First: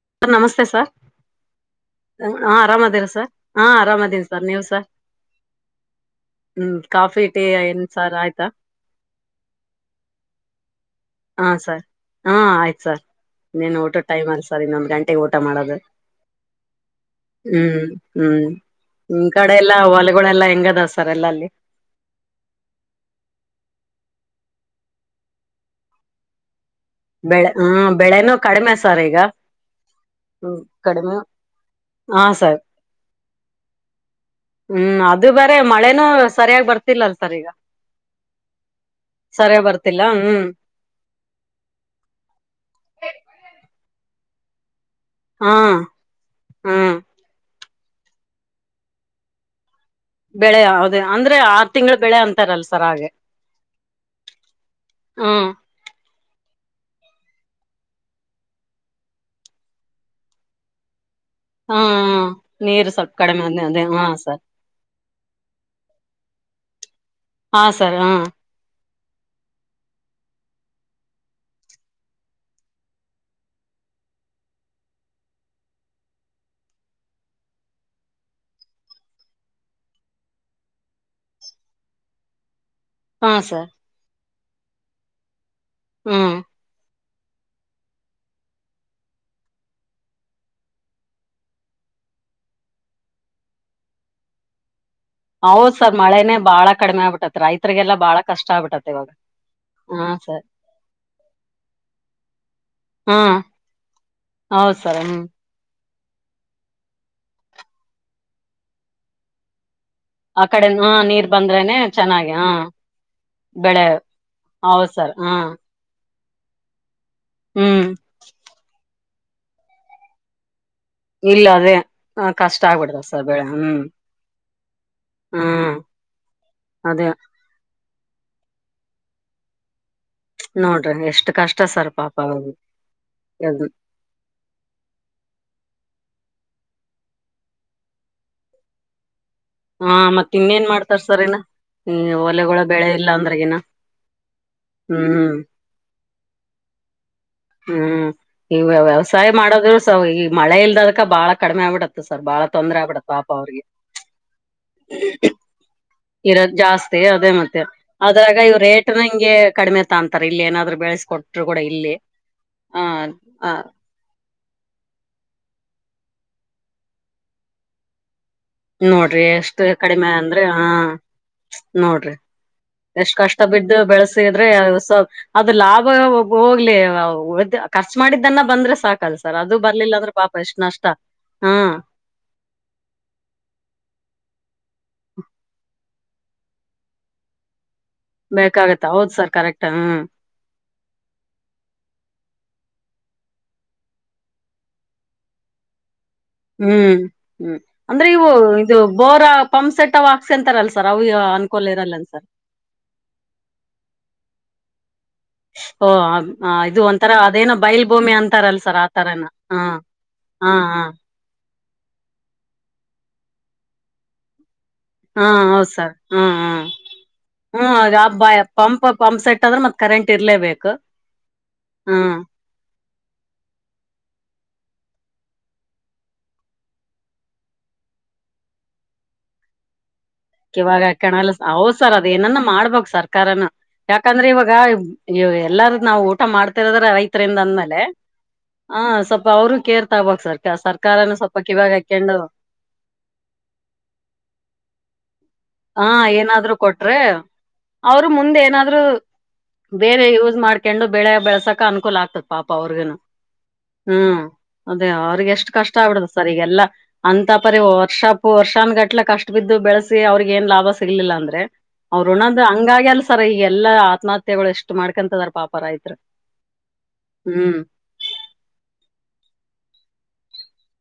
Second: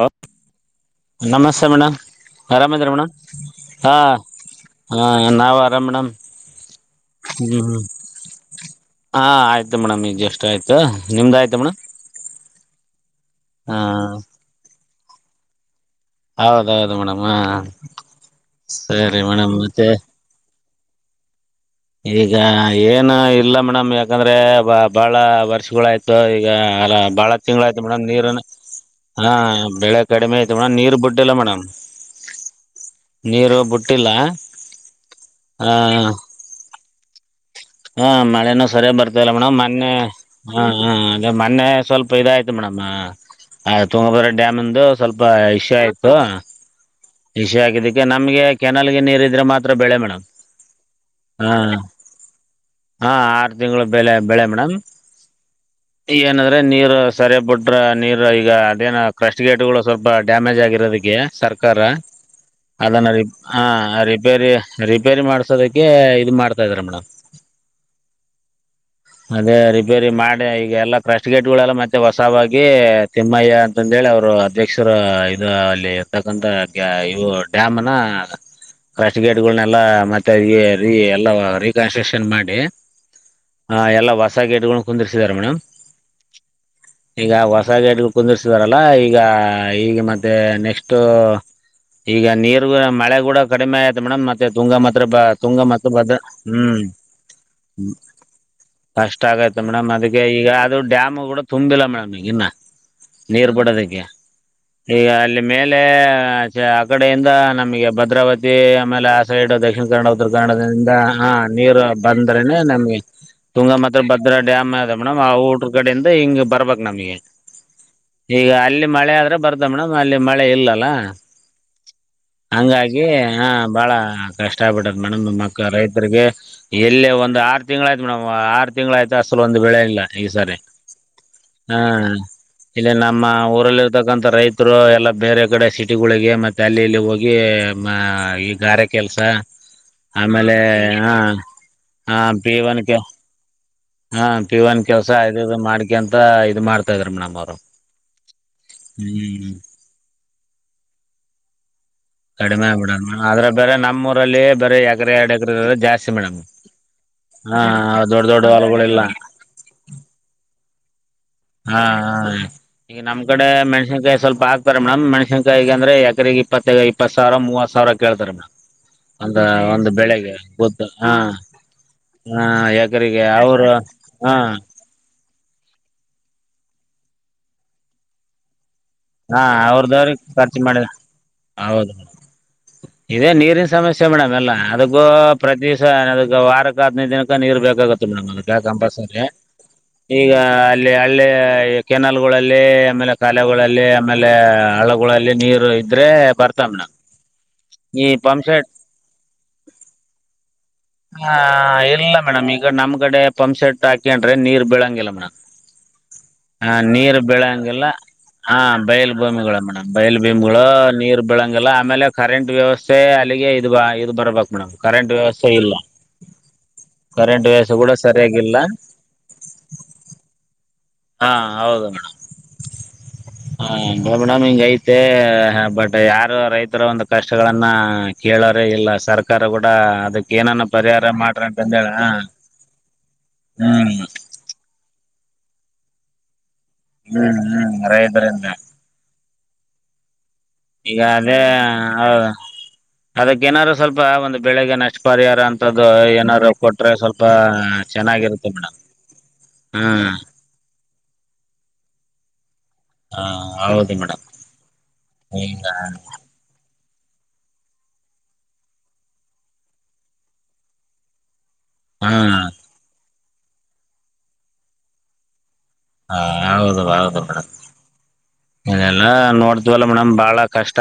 ಹ ನಮಸ್ತೆ ಸರ್ ನಮಸ್ತೆ ಮೇಡಮ್ ಹಾ ಆರಾಮ್ ಇದ್ರ ಆರಾಮದಿರ ಮೇಡಮ್ ಸರ್ ಹಾ ಆರಾಮದೀನ್ ಸರ್ ನೀವ್ ಸರ್ ಹ ನಾವು ಆರಾಮ್ ಮೇಡಮ್ ಹ್ಮ್ ಕಾಫಿ ಟೀ ಹ್ಮ್ ಹ್ಮ್ ಏನ್ ಸಾರ್ ಆಯ್ತಾ ಹಾ ಆಯ್ತು ಮೇಡಮ್ ಈಗ ಜಷ್ಟು ಆಯ್ತು ನಿಮ್ದ್ ಹಾ ಆಯ್ತಾ ಮೇಡಮ್ ಸರ್ ಹಾ ಆಯ್ತ್ ಸರ್ ಹಾ ಇನ್ನೇನ್ ಊಟ ಟೈಮ್ ಆಯ್ತ್ ಸರ್ ಇನ್ನೊಂದು ಗಂಟೆಗೆ ಊಟ ಮಾಡೋದು ಹೌದೌದು ಮೇಡಮ್ ಹ ಹ್ಮ್ ಹ್ಮ್ ಸರಿ ನಿಮ್ ಮೇಡಮ್ ಕಡೆ ಎಲ್ಲಾ ಮತ್ತೆ ಹೊಲೆಗಳೆಲ್ಲಾ ಹೆಂಗದವ ಸರ್ ಎಲ್ಲಾ ಅಲ್ಲಿ ಈಗ ಏನು ಇಲ್ಲ ಮೇಡಂ ಯಾಕಂದ್ರೆ ಬಾ ಬಾಳ ವರ್ಷಗಳ ಆಯ್ತು ಈಗ ಅ ಬಾಳ ಬೆಳೆ ತಿಂಗಳ ಹ್ಮ ಆಯ್ತು ಮೇಡಮ್ ಬೆಳೆನೂ ನೀರನ್ ಕಡಿಮೆ ಸರ್ ಈಗ ಹ ಬೆಳೆ ಕಡಿಮೆ ಆಯ್ತು ಹ್ಮ್ ಮೇಡಮ್ ನೀರ್ ಕಡಿಮೆ ಬಿಟ್ಟಿಲ್ಲ ಮೇಡಮ್ ಹಾ ಸರ್ ನೀರು ಬಿಟ್ಟಿಲ್ಲ ಹ್ಮ್ ಅದು ಬೇರೆ ಮಳೆನೂ ಹ ಸರಿಯಾಗಿ ಬರ್ತ ತಿಲ್ಲಲ್ ಸರ್ ಈಗ ಹಾ ಮಳೆನೂ ಸರಿಯಾಗ್ ಬರ್ತಿಲ್ಲ ಮೇಡಮ್ ಸರಿಯಾಗ್ ಮೊನ್ನೆ ಬರ್ತಿಲ್ಲ ಹ್ಮ್ ಹ ಹ ಅದೇ ಮೊನ್ನೆ ಸ್ವಲ್ಪ ಇದಾಯ್ತು ಮೇಡಮ್ ಆ ತುಂಗಬರ ಡ್ಯಾಮಿಂದು ಸ್ವಲ್ಪ ಹಾ ಇಷೂ ಆಯ್ತು ಹ್ಮ್ ಇಷೂ ಆಗಿದಕ್ಕೆ ನಮ್ಗೆ ಕೆನಾಲ್ಗೆ ನೀರ್ ಇದ್ರೆ ಮಾತ್ರ ಬೆಳೆ ಮೇಡಮ್ ಬೆಳೆ ಹೌದೆ ಅಂದ್ರೆ ಆರು ತಿಂಗಳ ಬೆಳೆ ಅಂತಾರಲ್ಲ ಆ ಆರು ತಿಂಗಳು ಬೆಲೆ ಬೆಳೆ ಮೇಡಮ್ ಹ್ಮ್ ಏಗಂದ್ರೆ ನೀರು ಸರಿಯ ಬುಟ್ರೆ ನೀರು ಈಗ ಅದೇನೊ ಕ್ರಸ್ಟ್ ಗೇಟ್ಗಳು ಸ್ವಲ್ಪ ಡ್ಯಾಮೇಜ್ ಆಗಿರೋದಕ್ಕೆ ಹಾ ಸರ್ಕಾರ ನೀರು ಅದನ್ನ ಸ್ವಲ್ಪ ರಿಪ್ ಕಡಿಮೆ ಅದ ಹ ಅದೇ ಹಾ ಸರ್ ರಿಪೇರಿ ರಿಪ್ ಪೇರಿ ಮಾಡ್ಸೋದಕ್ಕೆ ಇದು ಮಾಡ್ತಾ ಇದ್ದಾರೆ ಮೇಡಮ್ ಹ ಸರ್ ಹ ಅದೇ ರಿಪೇರಿ ಮಾಡಿ ಈಗ ಎಲ್ಲಾ ಕ್ರಸ್ಟ್ ಗೇಟ್ ಗಳೆಲ್ಲ ಮತ್ತೆ ಹೊಸವಾಗಿ ತಿಮ್ಮಯ್ಯ ಅಂತಂದ್ ಹೇಳಿ ಅವ್ರು ಅಧ್ಯಕ್ಷರು ಇದು ಅಲ್ಲಿ ಇರ್ತಕ್ಕಂತ ಇವು ಡ್ಯಾಮ್ನ ಕಸ್ಟ್ ಗೇಟ್ಗಳನೆಲ್ಲಾ ಮತ್ತೆ ಅದಿಗೆ ರೀ ಎಲ್ಲಾ ರೀ ಕನ್ಸ್ಟ್ರಕ್ಷನ್ ಮಾಡ್ ಡಿ ಹಾ ಸರ್ ಎಲ್ಲಾ ಹೊಸ ಗೇಟ್ ಗಳನ್ನು ಕುಂದಿರ್ಸಿದ್ದಾರೆ ಮೇಡಮ್ ಹ್ಮ ಈಗ ಹೊಸ ಗೇಟ್ ಕುಂದಿರ್ಸಿದಾರಲ್ಲ ಈಗ ಈಗ ಮತ್ತೆ ನೆಕ್ಸ್ಟ್ ಈಗ ನೀರು ಕೂಡ ಮಳೆ ಕೂಡ ಕಡಿಮೆ ಆಯಿತು ಮೇಡಮ್ ಮತ್ತೆ ತುಂಗ ಮತ್ತ್ ಪ್ರಭ ಹ ತುಂಗ ಹೌದ್ ಮತ್ತು ಸರ್ ಭದ್ರ ಮಳೆನೇ ಬಾಳ ಹ್ಮ್ ಕಡಿಮೆ ಆಗ್ಬಿಟ್ಟತ್ ರೈತರಿಗೆಲ್ಲ ಹ್ಮ್ ಬಾಳ ಕಷ್ಟ ಆಗ್ಬಿಟ್ಟತ್ ಇವಾಗ ಕಷ್ಟ ಆಗುತ್ತೆ ಮೇಡಮ್ ಹಾ ಅದಕ್ಕೆ ಸರ್ ಈಗ ಅದು ಡ್ಯಾಮ್ ಕೂಡ ತುಂಬಿಲ್ಲ ಮೇಡಮ್ ಈ ನ್ನ ಹಾ ನೀರ್ ಬಿಡೋದಕ್ಕೆ ಹೌದ್ ಸರ್ ಈಗ ಹ್ಮ್ ಅಲ್ಲಿ ಮೇಲ್ ಲೆ ಆ ಕಡೆಯಿಂದ ನಮಗೆ ಭದ್ರಾವತಿ ಆಮೇಲೆ ಆ ಸೈಡ್ ದಕ್ಷಿಣ ಕನ್ನಡ ಉತ್ತರ ಆ ಕಡೆ ಕನ್ನಡದಿಂದ ಹ ನೀರ್ ಬಂದ್ರೇನೆ ನೀರು ಚೆನ್ನಾಗಿ ಹ ಅಂದ್ರನೆ ನಮ್ಗೆ ತುಂಗ ಬೆಳೆ ಮತ್ತೆ ಭದ್ರಾ ಡ್ಯಾಮ್ ಹೌದ್ ಅದೆ ಸರ್ ಮೇಡಮ್ ಆ ಹಾ ಊಟ್ರ ಕಡೆಯಿಂದ ಹಿಂಗ್ ಬರ್ಬೇಕು ನಮಗೆ ಹ್ಮ್ ಈಗ ಅಲ್ಲಿ ಮಳೆ ಆದ್ರೆ ಬರತ್ತೆ ಮೇಡಮ್ ಅಲ್ಲಿ ಮಳೆ ಇಲ್ಲ. ಇಲ್ಲ ಅದೇ ಹ ಕಷ್ಟ ಹಂಗಾಗಿ ಆಗ್ಬಿಡ್ತಾವ ಸರ್ ಹ ಬೆಳೆ ಹ್ಮ್ ಬಾಳ ಕಷ್ಟ ಆಗಬಿಟೈತ್ತೆ ಮೇಡಮ್ ನಮ್ಮನಂತ ಹ್ಮ್ ರೈತರಿಗೆ. ಅದೇ ಎಲ್ಲೇ ಒಂದು ಆರು ತಿಂಗಳಾಯ್ತು ಮೇಡಮ್ ಆರು ತಿಂಗಳುಗಳು ಆಯ್ತು ಅಸಲ್ ಒಂದು ಬೆಳೆ ಇಲ್ಲ. ಈ ಸರಿ ನೋಡ್ರಿ ಎಷ್ಟು ಕಷ್ಟ ಸರ್ ಹಾ ಪಾಪ ಅವ್ರಿ ಇಲ್ಲಿ ನಮ್ಮ ಊರಲ್ಲಿ ಇರ್ತಕ್ಕಂಥ ರೈತರು ಎಲ್ಲಾ ಬೇರೆ ಕಡೆ ಸಿಟಿಗಳಿಗೆ ಮತ್ತ್ ಅಲ್ಲಿ ಇಲ್ಲಿ ಹೋಗಿ ಮ ಈ ಗಾರೆ ಕೆಲಸ ಹಾ ಮತ್ತೆ ಇನ್ನೇನ್ ಮಾಡ್ತಾರ್ ಸರ್ ಇನ್ನ ಹೊಲೆಗಳ ಬೆಳೆ ಇಲ್ಲಾ ಅಂದ್ರೆ ಏನ್ ಹಾ ಪಿವನ್ ಕೆಲ್ಸ ಇದು ಮಾಡ್ಕೆ ಅಂತ ಇದ್ ಮಾಡ್ತಾ ಇದ್ರ ಮಡಮ್ ಹ್ಮ್ ಈ ವ್ಯವಸಾಯ ಮಾಡದ್ರು ಸ ಈ ಮಳೆ ಇಲ್ದದಕ ಬಾಳ ಕಡಿಮೆ ಆಗ್ಬಿಡತ್ತ ಸರ್ ಬಾಳ ಕಡಿಮೆ ತೊಂದ್ರೆ ಆಗ್ಬಿಡತ್ತ ಆಗ್ಬಿಡೋದು ಪಾಪ ಆದದ್ರೆ ಅವ್ರಿಗೆ ಬೇರೆ ನಮ್ಮು ರಲ್ಲಿ ಬರ ಎಕರೆ ಎರಡ್ ಎಕರೆ ಜಾಸ್ತಿ ಮೇಡಮ್ ಇರೋದ ಜಾಸ್ತಿ ಅದೇ ಮತ್ತೆ ಹಾ ದೊಡ್ಡ ಅದ್ರಾಗ ದೊಡ್ಡ ಇವ್ ರೇಟ್ನ ಹೊಲಗಳಿಲ್ಲ ಹಿಂಗೆ ಕಡಿಮೆ ತ ಅಂತಾರೆ ಇಲ್ಲಿ ಏನ ಬೆಳಸಕೊಂಡು ಹಾ ಈಗ ನಮ್ ಕಡೆ ಆ ಮೆಣ್ಸಿನ್ಕಾಯಿ ಸ್ವಲ್ಪ ಹಾಕ್ ಮೇಡ್ ಮಣಷನ್ಕಾಯಗ ಅ್ರ ಎಕಗ ಇಪ್ಪತ್ತ ಇಪ್ಪ ಸಾವಿರ ಮೂವತ್ ಸಾವಿರ ಕೇತಾರೆೇ ಮೇಡಮ್ ನೋಡ್ರಿ ಒಂದ ಎಷ್ಟು ಒಂದು ಕಡಿಮೆ ಬೆಳೆಗೆ ಅಂದ್ರೆ ಹಾ ಗೊತ್ತು ಹಾ ನೋಡ್ರಿ ಹಾ ಎಷ್ಟ್ ಎಕರೆಗೆ ಕಷ್ಟ ಅವರು ಬಿದ್ದು ಹಾ ಬೆಳಸಿದ್ರೆ ಸ್ವಲ್ ಅದು ಲಾಭ ಹೋಗ್ಲಿ ಖರ್ಚು ಮಾಡಿದ್ದನ್ನ ಬಂದ್ರೆ ಸಾಕ ಹಾ ಅವ್ರ್ದವ್ರಿಗೆ ಖರ್ಚು ಮಾಡ ಹಾ ಹೌದೌದು ಇದೇ ನೀರಿನ ಸಮಸ್ಯೆ ಮೇಡಮ್ ಎಲ್ಲ ಅದಕ್ಕೂ ಪ್ರತಿ ದಿವ್ ಅದ ವಾರಕ್ಕೆ ಹದಿನೈದು ದಿನಕ ನೀರು ಬೇಕಾಗುತ್ ಡಮ್ ಅ ಬೇಕಾಗತ್ತ ಹೌದ್ ಕಂಪಲ್ಸರಿ ಸರ್ ಕರೆಕ್ಟ್ ಹ್ಮ್ ಈಗ ಅಲ್ಲಿ ಹಳ್ಳಿ ಕೆನಾಲ್ಗಳಲ್ಲಿ ಆಮೇಲೆ ಕಾಲಗಳಲ್ಲಿ ಆಮೇಲೆ ಹಳಗಳಲ್ಲಿ ನೀರು ಇದ್ರೆ ಬರ್ತಾವ ಮೇಡಮ್ ಹ್ಮ್ ಹ್ಮ್ ಅಂದ್ರೆ ಈ ಇವು ಪಂಪ್ ಸೆಟ್ ಇದು ಬೋರ ಪಂಪ್ಸೆಟ್ಹಾಕ್ಸ ಅಂತಾರಲ್ಸ ಹ ಇಲ್ಲ ಮೇಡಮ್ ಈಗ ನಮ್ ಕಡೆ ಪಂಪ್ಸೆಟ್ ಹಾಕೊಂಡ್ರೆ ನೀರ್ ಬೀಳಂಗಿಲ್ಲ ಮೇಡಮ್ ಓ ಹ ಇದು ಒಂಥರ ನೀರ್ ಅದೇನೋ ಬೈಲ್ ಬೆಳಂಗಗೆಲ್ಲ ಭೂಮಿ ಹ ಅಂತಾರಲ್ ಸರ್ ಬಯಲು ಆತರನ ಹಾ ಭೂಮಿಗಳು ಮೇಡಮ್ ಬಯಲು ಹಾ ಭೂಮಿಗಳು ಹಾ ನೀರ್ ಬೆಳಗ್ಂಗ ಗಲ್ಲ ಆಮೇಲೆ ಕರೆಂಟ್ ವ್ಯವಸ್ಥೆ ಅಲ್ಲಿಗೆ ಇದು ಇದು ಬರ್ಬೇಕು ಮೇಡಮ್ ಕರೆಂಟ್ ಹಾ ವ್ಯವಸ್ಥೆ ಹೌದ್ ಇಲ್ಲ ಸರ್ ಹ್ಮ್ ಕರೆಂಟ್ ವ್ಯವಸ್ಥೆ ಕೂಡ ಹ್ಮ ಹ್ಮ್ ಸರಿಯಾಗಿಲ್ಲ ಪಂಪ್ ಪಂಪ್ ಸೆಟ್ ಅಂದ್ರೆ ಮತ್ ಕರೆಂಟ್ ಇರ್ಲೇಬೇಕು ಹಾ ಹೌದು ಮೇಡ್ ಹ್ಮ್ ಹ ಮೇಡಮ್ ಹಿಂಗ ಐ ಮತ್ತೆ ಬಟ್ ಯಾರು ರೈತರ ಒಂದು ಕಷ್ಟಗಳನ್ನ ಕೇಳೋರೇ ಇಲ್ಲ ಸರ್ಕಾರ ಕೂಡ ಅದಕ್ಕೆ ಇವಾಗ ಕಣಲ್ಲ ಹೌ ಸರ್ ಅದೇಏನನ್ನ ಮಾಡ್ಬು ಸರ್ಕಾರನು ಹ್ಮ್ ಯಾಕಂದ್ರೆ ಇವಾಗ ಇ ಎಲ್ಲಾರ ನಾವು ಊಟ ಮಾಡ್ತಿರದ್ರ ರೈತರಿಂದ ಹ್ಮ್ ಹ್ಮ್ ಅಂದ್ಮೇಲೆ ರೈತರಿಂದ ಹ ಸ್ವಲ್ ಅವರು ಕೇರ್ ತೊಗಬೇಕು ಸರ್ ಈಗ ಸರ್ಕಾರನು ಅದೇ ಸ್ವಲ್ಪ ಕಿವಾಗ ಹಾಕೊಂಡು ಹೌದ ಅದಕ್ಕ ಏನಾದ್ರು ಸ್ವಲ್ಪ ಒಂದು ಬೆಳಿಗ್ಗೆ ನಷ್ಟ ಪರಿಹರ್ ಹ ಅಂತದ್ದು ಏನಾರ್ರು ಏನಾದ್ರು ಕೊಟ್ರೆ ಸ್ವಲ್ಪ ಅವ್ರು ಮುಂದೆ ಚೆನ್ನಾಗಿರುತ್ತೆ ಮೇಡಮ್ ಏನಾದ್ರು ಬೇರೆ ಹ್ಮ್ ಯೂಸ್ ಮಾಡ್ಕೊಂಡು ಬೆಳೆ ಬೆಳಸಕ ಅನುಕೂಲ ಆಗ್ತತಿ ಪ್ಪ ಅವ್ರಗನು ಹಾ ಹೌದು ಹ್ಮ್ ಮೇಡಮ್ ಅದೇ ಅವ್ರಿಗೆ ಎಷ್ಟು ಈಗ ಕಷ್ಟ ಆಗ್ಬಿಡುದ ಸರ್ ಈಗೆಲ್ಲ ಅಂತ ಪರಿ ವರ್ಶಾಪ್ ವರ್ಷನ್ಗಟ್ಲೆ ಕಷ್ಟ ಬಿದ್ದು ಬೆಳೆಸಿ ಅವ್ರಿಗ್ ಏನ್ ಲಾಭ ಸಿಗ್ಲಿಲ್ಲ ಅಂದ್ರೆ ಅವ್ರು ಹಾ ಉಣಂದ್ ಹಂಗಾಗಿ ಅಲ್ಲ ಸರ ಈ ಎಲ್ಲಾ ಆತ್ಮಹತ್ಯೆಗಳು ಎಷ್ಟು ಮಾಡ್ಕೊತದಾರ ಪಾಪ ರೈತರು ಹಾ ಹೌದು ಹೌದು ಮೇಡಮ್ ಹ್ಮ್ ಇದೆಲ್ಲ ನೋಡತವಲ್ಲ ಮೇಡಮ್ ಬಾಳ ಕಷ್ಟ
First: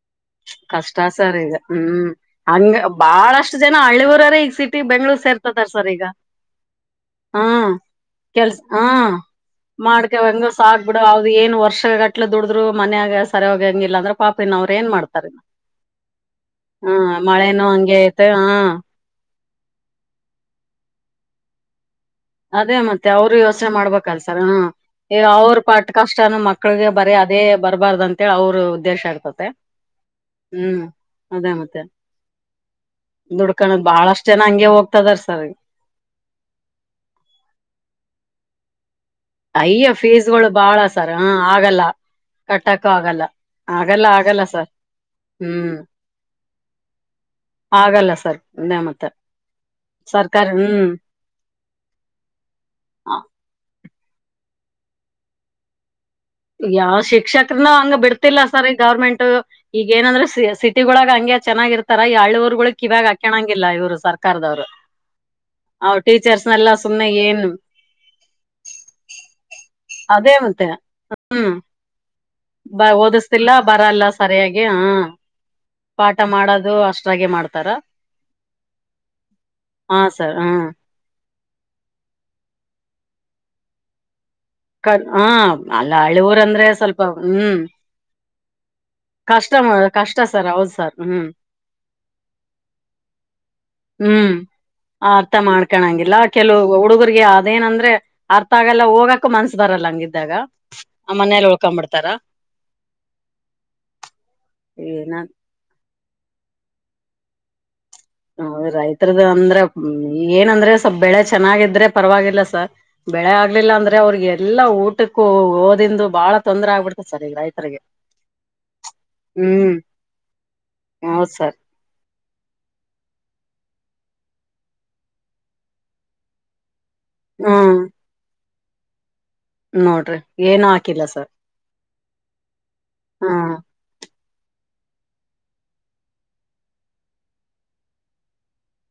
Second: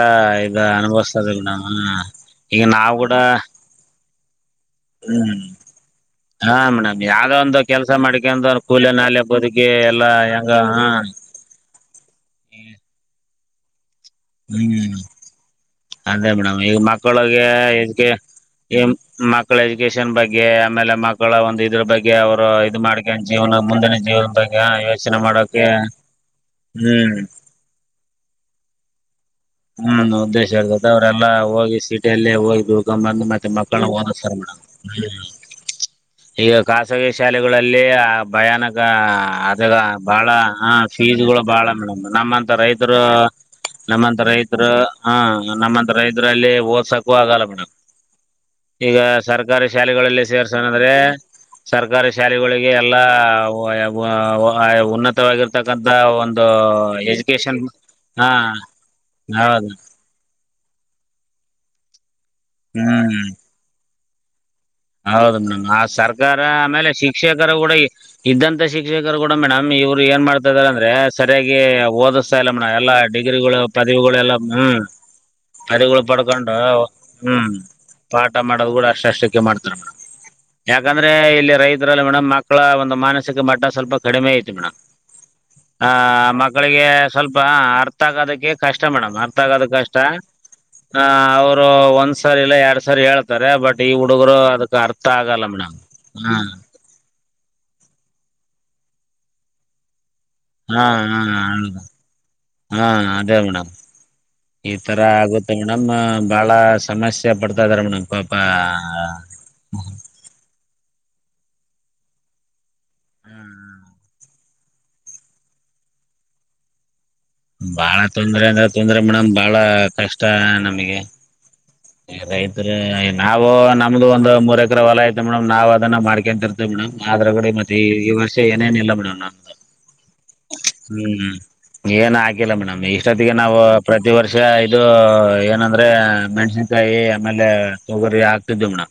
ಇದ ಕಷ್ಟ ಅನುಭವಸ್ತದ ಸರ್ ಈಗ ಮೇಡಮ್ ಹ್ಮ್ ಈಗ ಹಂಗ ನಾವ್ ಕೂಡ ಬಹಳಷ್ಟು ಜನ ಹಳ್ಳಿರರ ಈಗ ಸಿಟಿ ಬೆಂಗ್ಲೂರ್ ಹ್ಮ್ ಸೇರ್ತದಾರ ಸರ್ ಈಗ ಹಾ ಮೇಡಮ್ ಯಾವ್ದ ಒಂದು ಹ್ಮ್ ಕೆಲ್ಸ ಮಾಡ್ಕ ಅಂದ ಕೂಲೆ ನಾಲೆ ಬದುಕಿ ಎಲ್ಲಾ ಮಾಡ್ಕ ಹಂಗ ಹೆಂಗ ಸಾಕ್ ಹಾ ಬಿಡು ಅವ್ದ್ ಏನ್ ವರ್ಷ ಅಟ್ಲೆ ದುಡಿದ್ರು ಮನ್ಯಾಗ ಸರಿಯ ಹೋಗ ಹಂಗಿಲ್ಲ ಅಂದ್ರ ಪಪಿನ ಅವ್ರ ಏನ್ ಹ್ಮ್ ಮಾಡತಾರೆ ಅದೇ ಮೇಡಮ್ ಈಗ ಮಕ್ಕಳಿಗೆ ಮಳೆನೂ ಹಂಗೆ ಐತೆ ಹ್ಮ್ ಇದ ಮಕ್ಕಳ ಎಜುಕೇಷನ್ ಬಗ್ಗೆ ಆಮೇಲೆ ಮಕ್ಕಳ ಒಂದು ಇದ್ರ ಬಗ್ಗೆ ಅವರು ಅದೇ ಇದು ಮತ್ತೆ ಮಾಡ್ಕೊಂಡ ಅವರು ಜೀವನ ಯೋಚನೆ ಮುಂದಿನ ಜೀವನ ಮಾಡ್ಬೇಕಲ್ಸರ್ ಹ್ಮ ಬಗ್ಗೆ ಈ ಯೋಚನೆ ಅವರು ಮಾಡೋಕೆ ಪಟ್ಟ ಕಷ್ಟನ ಮಕ್ಳಿಗೆ ಬ ಹ್ಮ್ ಅದೇ ಬರ್ಬಾರ್ದು ಅಂತೇಳಿ ಅವರು ಉದ್ದೇಶ ಆಗ್ತದೆ ಹ್ಮ್ ಉದ್ದೇಶ ಇರ್ತತೆ ಅವ್ರೆಲ್ಲ ಅದೇ ಹೋಗಿ ಮತ್ತೆ ಸಿಟಿಯಲ್ಲಿ ಹೋಗಿ ಬಿಡ್ಕೊ ಬಂದು ಮತ್ತೆ ದುಡ್ಕಣದ್ ಮಕ್ಕಳನ್ನಓದ ಬಾಳಷ್ಟ್ ಸರ್ ಜನ ಹಂಗೆ ಹೋಗ್ತದಾರ ಸರ್ ಈಗ ಖಾಸಗಿ ಶಾಲೆಗಳಲ್ಲಿ ಭಯಾನಕ ಅದಾಗ ಅಯ್ಯ ಬಾಳ ಫೀಸ್ ಗಳು ಹ ಬಾಳ ಹ್ಮ್ ಫೀಸ್ಗಳು ಬಾಳ ಆಗಲ್ಲ ಮೇಡಮ್ ನಮ್ಮಂತ ಕಟ್ಟಕ್ಕೂ ರೈತರು ಆಗಲ್ಲ ಆಗಲ್ಲ ನಮ್ಮಂತ ಆಗಲ್ಲ ಹ ಹ್ಮ್ ನಮ್ಮಂತ ರೈದ್ರಲ್ಲಿ ಓದಸಕೂ ಆಗಲ್ಲ ಮೇಡಮ್ ಆಗಲ್ಲ ಅದೇ ಈಗ ಮತ್ತೆ ಸರ್ಕಾರಿ ಶಾಲೆಗಳಲ್ಲಿ ಸರ್ಕಾರಿ ಹ್ಮ್ ಸೇರ್ಸೋಣಂದ್ರೆ ಸರ್ಕಾರಿ ಶಾಲೆಗಳಿಗೆ ಎಲ್ಲಾ ಉನ್ನತವಾಗಿರ್ತಕ್ಕಂತಥ ಯಾವ ಶಿಕ್ಷಕರನ ಹಂಗ ಹಾ ಬಿಡ್ತಿಲ್ಲ ಸರಿ ಗೌರ್ಮೆಂಟ್ ಹೌದು ಈಗ ಏನಂದ್ರೆ ಸಿಟಿಗಳೊಳಾಗ ಹಂಗೆ ಚೆನ್ನಾಗಿ ಇರ್ತಾರ ಹಳ್ಳಿವರ್ಗಳಕ್ ಇವಾಗ ಹ್ಮ್ ಹಾಕಣಂಗಿಲ್ಲ ಇವರು ಸರ್ಕಾರದವ್ರು ಹೌದು ಮೇಡಮ್ ಆ ಅವ್ ಸರ್ಕಾರ ಟೀಚರ್ಸ್ ನೆಲ್ಲಾ ಆಮೇಲೆ ಸುಮ್ನೆ ಏನ್ ಶಿಕ್ಷಕರು ಕೂಡ ಇದ್ದಂತ ಶಿಕ್ಷಕರು ಕೂಡ ಮೇಡಮ್ ಇವರು ರು ಏನ್ ಅದೇ ಮಾಡ್ತಾ ಇದಾರ ಮತ್ತೆ ಅಂದ್ರೆ ಹ್ಮ್ ಸರಿಯಾಗಿ ಓದಿಸತಾ ಇಲ್ಲಮ್ಮನ ಬ ಎಲ್ಲಾ ಓದಿಸ್ತಿಲ್ಲ ಡಿಗ್ರಿಗಳು ಬರಲ್ಲ ಪದವಿಗಳುಲ್ಲ ಸರಿಯಾಗಿ ಹ ಹ್ಮ್ ಪರಿಗಳು ಪಾಠ ಪಡ್ಕೊಂಡು ಮಾಡೋದು ಅಷ್ಟ್ರಾಗೆ ಹ್ಮ್ ಮಾಡ್ತಾರ ಪಾಠ ಮಾಡೋದು ಕೂಡ ಅಷ್ಟಷ್ಟು ಸಿತ ಮಾಡ್ತಾರೆ ಮೇಡ ಹಾ ಸರ್ ಹ್ಮ್ ಯಾಕಂದ್ರೆ ಇಲ್ಲಿ ರೈತರಲ್ಲಿ ಮೇಡಮ್ ಮಕ್ಕಳ ಒಂದು ಮಾನಸಿಕ ಮಟ್ಟ ಸ್ವಲ್ಪ ಕಡಿಮೆ ಐತ್ತು ಕ ಹ ಆ ಅಲ್ಲ ಹಳ್ಳಿ ಊರ್ ಅಂದ್ರೆ ಮಕ್ಕಳಿಗೆ ಸ್ವಲ್ಪ ಹ್ಮ್ ಅರ್ಥ ಆಗದಕ್ಕೆ ಕಷ್ಟ ಮೇಡಮ್ ಅರ್ಥ ಆಗೋದು ಕಷ್ಟ ಸರ್ ಹೌದ್ ಸರ್ ಹ ಹ್ಮ್ ಅವ್ರು ಒಂದ್ ಸಾರಿ ಇಲ್ಲ ಎರಡ್ ಸಾರಿ ಹೇಳ್ತಾರೆ ಬಟ್ ಈ ಹ್ಮ್ ಹುಡುಗರು ಅದಕ್ ಅರ್ಥ ಆಗಲ್ಲ ಮೇಡಮ್ ಮಾಡ್ಕಂಗಿಲ್ಲ ಹಾ ಕೆಲವು ಹುಡುಗರಿಗೆ ಅದೇನಂದ್ರೆ ಅರ್ಥ ಆಗಲ್ಲ ಹೋಗಕ್ಕು ಮನ್ಸ ಬರಲ್ಲ ಹಂಗಿದ ಹಾ ಹಾ ಹೌದು ಹಾ ಅದೇ ಮೇಡಮ್ ಈ ತರ ಏನ ಆಗುತ್ತೆ ಮೇಡಮ್ ಬಹಳ ಸಮಸ್ಯೆ ಪಡ್ತಾ ಇದಾರೆ ಮೇಡಮ್ ಪಾಪ ಹ ರೈತ್ರರದ ಅಂದ್ರ ಏನಂದ್ರೆ ಬೆಳೆ ಚೆನ್ನಾಗಿದ್ರೆ ಪರವಾಗಿಲ್ಲ ಸರ್ ಬೆಳೆ ಆಗ್ಲಿಲ್ಲ ಅಂದ್ರೆ ಅವ್ರಿಗೆ ಎಲ್ಲಾ ಊಟಕ್ಕೂ ಓದಿ ತಿಂದು ಬಹಳ ತೊಂದೆ ಆಗ್ಬಿಟ್ಟೆ ಬಾಳ ತೊಂದ್ರೆ ಅಂದ್ರ ತೊಂದ್ರೆ ಮೇಡಮ್ ಬಾಳ ಹ್ಮ್ ಕಷ್ಟ ನಮಗೆ ಹೌದ್ ಸರ್ ರೈತರು ನಾವವು ನಮ್ದು ಒಂದ್ ಮೂರ್ ಎಕ್ರ ಹೊಲ ಐತೆ ಮೇಡಮ್ ನಾವ್ ಅದನ್ನ ಮಾಡ್ಕೊಂತ ಇರ್ತೇವಿ ಮೇಡಮ್ ಆದ್ರ ಕಡೆ ಮತ್ತೆ ಹ್ಮ್ ಈ ವರ್ಷ ಏನೇನ ಇಲ್ಲ ಮೇಡಮ್ನ ನೋಡ್ರಿ ಏನು ಹಾಕಿಲ್ಲ ಸರ್ ಏನ್ ಹಾಕಿಲ್ಲ ಮೇಡಮ್ ಇಷ್ಟೊತ್ತಿಗೆ ಹ್ಮ್ ನಾವು ಪ್ರತಿ ವರ್ಷ ಇದು ಏನಂದ್ರೆ ಮೆಣಸನ್ ಕಾಯಿ ಆಮೇಲೆ ತೊಗರಿ ಹಾಕ್ತಿದ್ದಮಣ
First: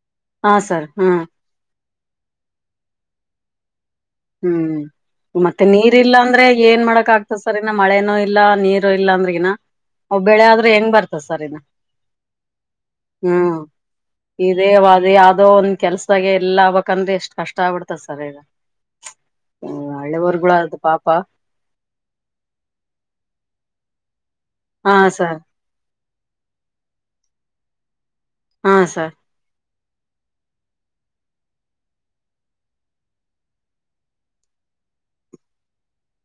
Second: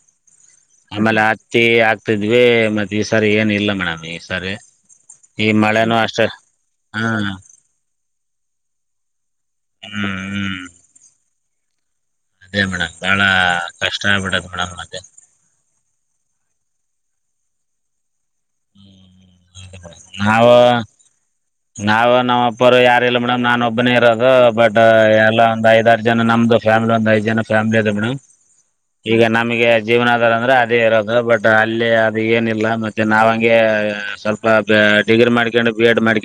ಹಾ ಸರ್ ಆಮೇಲೆ ಹ್ಮ್ ಹತ್ತಿ ಆಕ್ ಮದ್ವೆ ಮತ್ತ ಈ ಸಾರಿ ಏನ್ ಇಲ್ಲ ಮೇಡಮ್ ಈ ಸರಿ ಹ್ಮ್ ಈ ಮತ್ತೆ ಮಳೆನೂ ನೀರ್ ಇಲ್ಲ ಅಷ್ಟೇ ಅಂದ್ರೆ ಏನ್ ಹಾ ಮಾಡಕ್ ಆಗ್ತದೆ ಸರಿನ್ನ ಮಳೆನೋ ಇಲ್ಲ ನೀರು ಇಲ್ಲಾ ಅಂದ್ರೆಗಿನ ಹ್ಮ್ ಬೆಳೆ ಹ್ಮ್ ಆದ್ರೆ ಹೆಂಗ್ ಬರ್ತದ ಸರ್ ಇನ್ನ ಅದೇ ಮೇಡಮ್ ಬಾಳ ಹ್ಮ್ ಕಷ್ಟ ಆಗ್ಬಿಟ್ಟದ ಇದೇ ಮೇಡಮ್ ಮತ್ತೆ ಅದ ಯಾವ್ದೋ ಒಂದ ಕೆಲ್ಸಾಗ ಎಲ್ಲ ಆಗ್ಬಕ್ಂದ್ರೆ ಎಷ್ಟ್ ಕಷ್ಟ ಆಗ್ಬಿಡ್ತದ ಸರ್ ಈಗ ಹಳ್ಳಿವರ್ಗಳ ನವು ಅದು ಪಾಪ ನಾವು ನಮ್ಮಪ್ಪರು ಯಾರ ಇಲ್ಲ ಮೇಡಮ್ ನಾನ ಒಬ್ಬನೇ ಇರೋದು ಬಟ್ ಹಾ ಸರ್ ಎಲ್ಲ ಒಂದ್ ಐದ ಜನ ನಮ್ದು ಫ್ಯಾಮಿಲಿ ಒಂದ್ ಐದ್ ಜನ ಫ್ಯಾಮಿಲಿ ಅ ಮೇಡಮ್ ಹಾ ಸರ್ ಈಗ ನಮಗೆ ಜೀವನಧಾರ ಅಂದ್ರೆ ಅದೇ ಇರೋದು ಬಟ್ ಅಲ್ಲಿ ಅದು ಏನಿಲ್ಲ ಮತ್ತೆ ನಾವ ಹಂಗೆ ಸ್ವಲ್ಪ ಡಿಗ್ರಿ ಮಾಡ್ಕೊಂಡು ಬಿ ಎಡ್ ಮಾಡ್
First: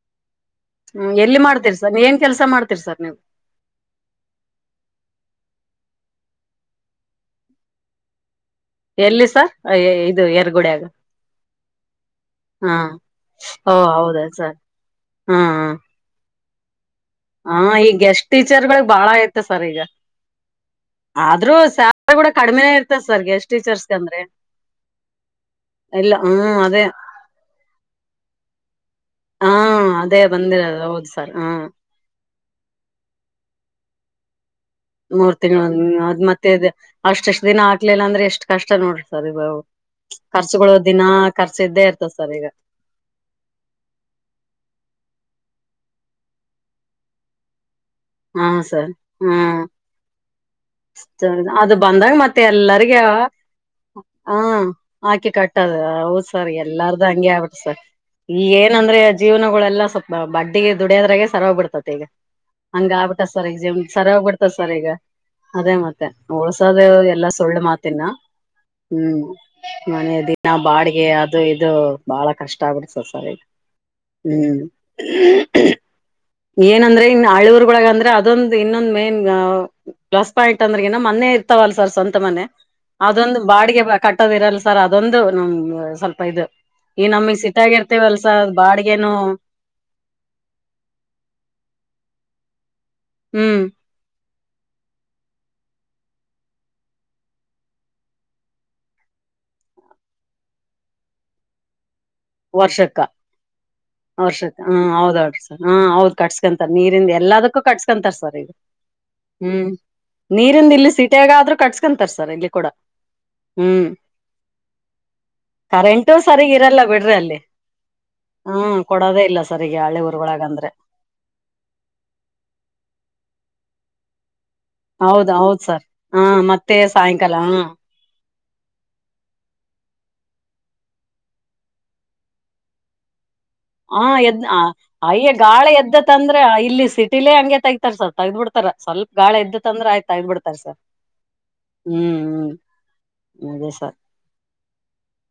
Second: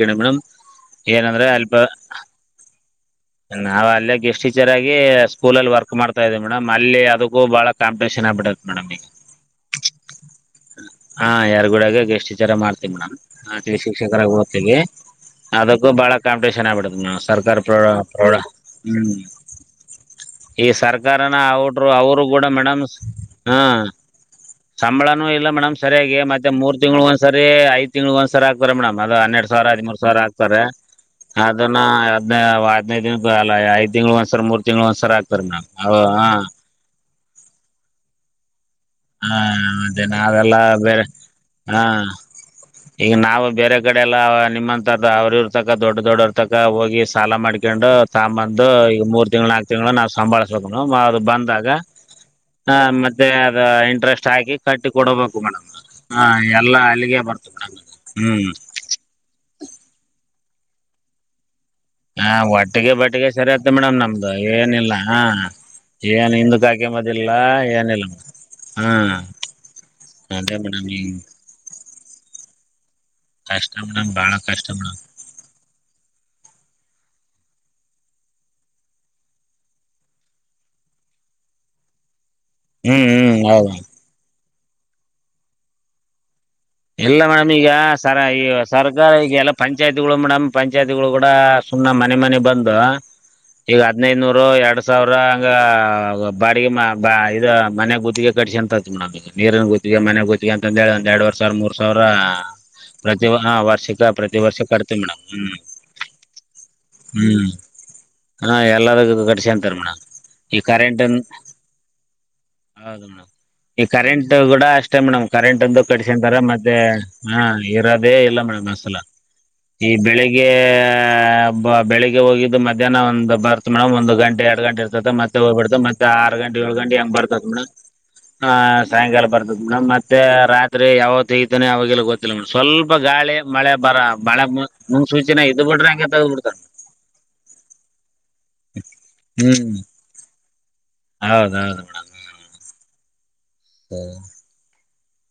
ಹ್ಮ್ ಎಲ್ಲಿ ಏನಂದ್ರೆ ಅಲ್ಪ ಮಾಡ್ತೀರಿ ಸರ್ ಏನ್ ಕೆಲ್ಸ ಮಾಡ್ತೀರಿ ಸರ್ ನೀವು ನಾವ ಅಲ್ಲೇ ಗೆಸ್ಟ್ ಟೀಚರ್ ಆಗಿ ಅ ಸ್ಕೂಲ್ಲ್ಲಿರ್ಕ್ ಮಾಡ್ತಾದೆ ಮೇಡಮ ಅದಕ್ಕೂ ಬಹಳ ಕಾಪಿಟೇಷನ್ ಆಗ್ಬಿಡೆ ಎಲ್ಲಿ ಸ ಇದು ಎರ್ಗುಡಗ ಹಾ ಯಾರ್ಗೂಡಾಗ ಎಷ್ಟು ಜರ ಮಾಡ್ತಿವಿ ಮೇಡಮ್ ಓ ಹೌದಾ ಸರ್ ಶಿಕ್ಷಕರಾಗಓರ್ತವಿ ಹ್ಮ್ ಹ್ಮ್ ಅದಕ್ಕೂ ಬಾಳ ಕಾಂಪಿಟೇಷನ್ ಆಗ್ಬಿಡು ಹ್ಮ ಹ ಸರ್ಕಾರ ಪ್ರೌಢ ಈ ಗೆಸ್ಟ್ ಪ್ರೌಢ ಟೀಚರ್ಗಳಗ್ ಬಾಳ ಹ್ಮ್ ಐತೆ ಸರ್ ಈಗ ಈ ಸರ್ಕಾರನ ಆದ್ರೂ ಅವಟ್ರು ಸ್ಯಾಲರಿ ಅವರು ಕೂಡ ಕಡಿಮೆನೇ ಮೇಡಮ್ ಇರ್ತದೆ ಸರ್ ಗೆಸ್ಟ್ ಹಾ ಟೀಚರ್ಸ್ ಅಂದ್ರೆ ಸಂಬಳನು ಇಲ್ಲ ಮೇಡ್ ಇಲ್ಲ ಸರಿಯಾಗಿ ಮತ್ತೆ ಹ್ಮ್ ಮೂರು ಅದೇ ತಿಂಗಗಳುಳ ಒಂದ್ ಸರಿ ಐ ತಿಂಗಳುಳ ಒಂದ್ಸರಿ ಆಗ್ತಾರೆ ಮೇಡಮ್ ಅದ ಹನ್ನೆರಡು ಹಾ ಸಾವಿರ ಹದಿಮೂರ್ ಸಾವಿರ ಅದೇ ಆಗ್ತಾರೆ ಬಂದಿರೋದು ಹೌದು ಸರ್ ಹ್ಮ್ ಅದನ್ನ ಹದ್ ಹದಿನೈ ದಿನ ಅ ಐ ತಿಂಗಳು ಒಂದ್ಸರ್ ಮೂರ್ ತಿಂಗ್ಳ ಒಂದ್ಸರಿ ಮೂರ್ ಹಾಕ್ತಾರೆ ತಿಂಗಳ ಮೇಡಮ್ ಅದ್ ಅವ ಮತ್ತೆ ಅಷ್ಟಷ್ಟ್ ದಿನ ಆಗ್ಲಿಲ್ಲ ಅಂದ್ರೆ ಎಷ್ಟು ಕಷ್ಟ ಇಷ್ಟ ನೋಡ್ರಿ ಸರ್ ಹಾ ಈಗ ಮತ್ತೆ ನಾವೆಲ್ಲಾ ಖರ್ಚಗಳು ದಿನ ಬೇರೆ ಖರ್ಚು ಹಾ ಇದ್ದೇ ಇರ್ತದೆ ಸರ್ ಈಗ ಈಗ ನಾವು ಬೇರೆ ಕಡೆ ಎಲ್ಲ ನಿಮ್ಮಂತ ಅವ್ರ ಇರ್ ತಕ ದೊಡ್ಡ ದೊಡ್ಡವರ್ ತಕ ಹೋಗಿ ಸಾಲ ಮಾಡ್ಕ ಹಕೊಂಡು ಹಾ ತಂದು ಸರ್ ಈಗ ಮೂರ್ ತಿಂಳ ಹ್ಮ್ ನಾಕಕ್ ತಿಂಗಳು ನಾವ್ ಸಂಭಾಳ್ಸ್ಬೇಕಕ್ ಅ ಬಂದಾಗ ಅದು ಮತ್ತೆ ಹಾ ಎಲ್ಲರಿಗ ಮತ್ತೆ ಅ ಇಂಟ್ರೆಸ್ಟ್ ಹ ಹಾಕಿ ಕಟ್ಟಿ ಹಾಕಿ ಕೊಡಬೇಕು ಮೇಡಮ್ ಕಟ್ಟದ ಹೌದ್ ಹ ಸರ್ ಎಲ್ಲಾ ಎಲ್ಲಾರ್ದು ಅಲ್ಲಿಗೆ ಹಂಗೆ ಬರ್ತ ಆಗ್ಬಿಟ್ಟ ಸರ್ ಮೇಡಮ್ ಹ್ಮ್ ಈಗ ಏನಂದ್ರೆ ಜೀವನಗಳೆಲ್ಲ ಸ್ವಲ್ ಬಡ್ಡ ದುಡಿಯದ್ರಾಗೆ ಸರವಾಗ ಬಿಡ್ತದೆ ಹಾ ಒಡ್. ಹಂಗ ಆಗ್ಬಿಟ್ಟ ಸರ್ ಈಗ ಜೀವ್ ಸರಿ ಹೋಗ್ಬಿಡ್ತ ಸರ್ ಈಗ ಏನಿಲ್ಲ ಹಾ ಅದೇ ಮತ್ತೆ ಏನ್ ಹಿಂದಕ್ ಉಳ್ಸೋದ ಎಲ್ಲಾ ಹಾಕೆಂಬದಿಲ್ಲ ಸುಳ್ಳ್ ಮಾ ತಿನ ಏನಿಲ್ಲ ಮೇಡಮ್ ಹಾ ಹ್ಮ್ ಮನ ದಿನ ಅದೇ ಮೇಡಮ್ ಈ ಬಾಡ್ಗೆ ಅದು ಇದು. ಬಾಳ ಕಷ್ಟ ಆಗ್ಬಡ್ತ ಸರಿ ಕಷ್ಟ ಮೇಡಮ್ ಬಾಳ ಹ್ಮ್. ಕಷ್ಟ ಮೇಡಮ್ ಏನಂದ್ರೆ ಇನ್ ಹಳವರ್ಳಗ ಅಂದ್ರೆ ಅದೊಂದ ಇನ್ನೊಂದ್ ಮೇನ್. ಪ್ಲಸ್ ಪಾಯಿಂಟ್ ಅಂದ್ರೆಗನ ಮನೆ ಇರ್ತವಲ್ಲ ಸರ್ ಸ್ವಂತ ಮನೆ. ಹ್ಮ್ ಅದೊಂದು ಹ್ಮ್ ಹೌದು ಬಾಡಿಗೆ ಕಟ್ಟೋದ್ ಇರಲ್ಲ ಸರ್ ಅದೊಂದು ನಮ್ ಸ್ವಲ್ಪ ಇದು. ಈ ಎಲ್ಲ ನಮಗ್ ಮೇಡಮ್ ಸಿಟಿಯಾಗ ಈಗ ಇರ್ತೇವಲ್ ಸರ ಈ ಸರ್ ಸರ್ಕಾರ ಬಾಡಿಗೆನು ಈಗ ಎಲ್ಲ ಪಂಚಾಯತ್ಗಳು ಮೇಡಮ್ ಪಂಚಾಯತ್. ಕೂಡ ಸುಮ್ಮನೆ ಮನೆ ಮನೆ ಬಂದು ಹ್ಮ್ ಈಗ ಹದ್ನೈದು ನೂರ. ಎರಡ್ ಸಾವಿರ ಹಂಗ ಬಾಡಿಗೆ ಇ ಮನೆ ಗುತ್ತಿಗೆ ಕಟ್ಸ ಅಂತತಿ ಮೇಡಮ್ ಈಗ. ನೀರನ್ನು ಗುತ್ತಿಗೆ ಮನೆ ಗುತ್ತಿಗೆ ಅಂತಂದ ಹೇಳ ಒಂದೆರಡು ವರ್ಷ. ಅವರ ವರ್ಷಕ್ಕ ವರ್ಷಕ್ಕ ವರ್ಷ ಹ ಕಟ್ತೀವಿ ಮೇಡಮ್ ಹೌದ್ರಿ ಹ್ಮ್ ಸರ್ ಹ ಹೌದ್ ಕಟ್ಸ್ಕೊಂತ ನೀರಿಂದ ಎಲ್ಲದ. ಹ್ಮ್ ಕಟ್ಸ್ಕೊಂತರ್ ಸರ್ ಈಗ ಹಾ ಎಲ್ಲದಕ್ಕೂ ಹ್ಮ್. ಕಟ್ಸಂತಾರ ಮೇಡಮ್ ಈ ನೀರಿಂದ ಇಲ್ಲಿ ಕರೆಂಟ್ ಸೀಟೆಾಗಾದ್ರೂ ಕಟ್ಸ್ಕೊಂತರ್ ಸರ್ ಇಲ್ಲಿ ಕೂಡ. ಹೌದು ಮೇಡಮ್ ಈ ಹ್ಮ್ ಕರೆಂಟ್ ಕೂಡ ಅಷ್ಟೇ ಮೇಡಮ್ ಕರೆಂಟ್ ಒಂದು ಕರೆಂಟು ಕಟ್ಸನ್ಂತರ ಸರಿಗ್ ಮತ್ತೆ. ಇರಲ್ಲ ಬಿಡ್ರಿ ಅಲ್ಲಿ ಹಾ ಇರದೇ ಇಲ್ಲ ಮೇಡಮ್ ಹ್ಮ್ ಅಸಾಲ. ಕೊಡೋದೇ ಇಲ್ಲ ಸರ್ ಈಗ ಈ ಹಳ್ಳಿ ಊರ್ಗೊಳಗ ಬೆಳಿಗ್ಗೆ ಅಂದ್ರೆ ಬೆಳಿಗ್ಗೆ ಹೋಗಿದ್ದು ಮಧ್ಯಾಹ್ನ ಒಂದು್ ಬರ್ತ ಮೇಡ್ ಒಂದು ಗಂಟೆ ಎರಡ್ ಗಂಟೆ ಇರ್ತ ಹೌದ್ ಮತ್ತ ಹೌದ್ ಹೋಗ್ಬಿತ ಸರ್ ಮತ್ತೆ ಆ ಹಾ ಗಂಟೆ ಏಳ ಮತ್ತೆ ಗಂಟ ಎ ಬರ್ತ ಸಾಯಂಕಾಲ ಹ್ಮ್ ಮೇಡಂ. ಆ ಸಾಯಂಕಾಲ ಬರ್ತದಡಮ್ ಮತ್ತೆ ರಾತ್ರಿ. ಯಾವತ್ ಹೇಗತಾನೆ ಅವಾಗೆಲ್ಲ ಗೊತ್ತಿಲ್ಲ್ ಸ್ವಲ್ಪ ಗಾಳಿ. ಮಳೆ ಹ ಬರ ಎದ ಮಳೆ ಅಯ್ಯೆ ಮುನ್ಸೂಚನೆ ಇದು ಗಾಳಿ ಬಿಟ್ರೆ ಹಂಗೆ ತೆಗ್ದ್ ಎದ್ದತ್ಂದ್ರ ಬಿಡ್ತಾನೆ ಇಲ್ಲಿ ಸಿಟಿಲೇ ಹಂಗೆ ತಗತಾರ ಸರ್ ತಗ್ಬ ಬಿಡ್ತ. ರ ಸ್ವಲ್ಪ ಗಾಳ ಹ್ಮ್ ಎದ್ದತ್ಂದ್ರೆ ಆಯ್ತಾ ಇದ್ದ್ ಬಿಡ್ತಾರ ಸರ್ ಹೌದೌದು ಮೇಡಮ್ ಹ್ಮ್ ಹ್ಮ್. ಅದೆ ಸರ್.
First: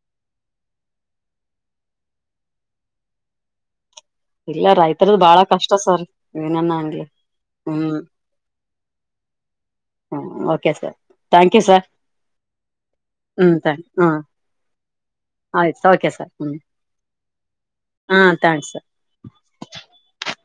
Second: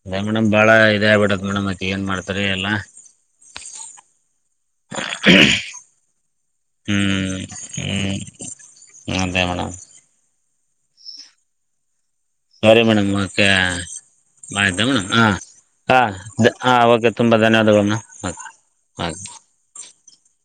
ಅದ ಮೇಡಮ್ ಬಾಳ ಇದೇ ಆಗ್ಬಿಡತ್ ಮೇಡಮ್ ಅತ್ತ ಏನ್ ಮಾಡ್ತರಿ ಎಲ್ಲಾ. ಇಲ್ಲ ರೈತರದ ಬಾಳ ಕಷ್ಟ ಸರ್. ಇನ [unintelligible] ಹ್ಮ್ ಹ್ಮ. ಹ್ಮ್ ಅದೇ ಮೇಡಮ್ ಸ ಥಾಂಕ್ ಯು ಸರ್. ಸರಿ ಮೇಡಮ್ ಓಕೆ ಹ್ಮ್ ಥ್ಯಾಂಕ್ ಹ್ಮ್ ಬ್ತ ಮೇಡಮ್. ಹಾ ಆಯ್ತು ಹಾ ಓಕೆ ಸರ್ ಹ್ಮ್ ಹಾ ಓಕೆ ತುಂಬಾ ಹಾ ಥ್ಯಾಂಕ್ಸ್ ಧನ್ಯವಾದಗಳನ್ನ. [inaudible]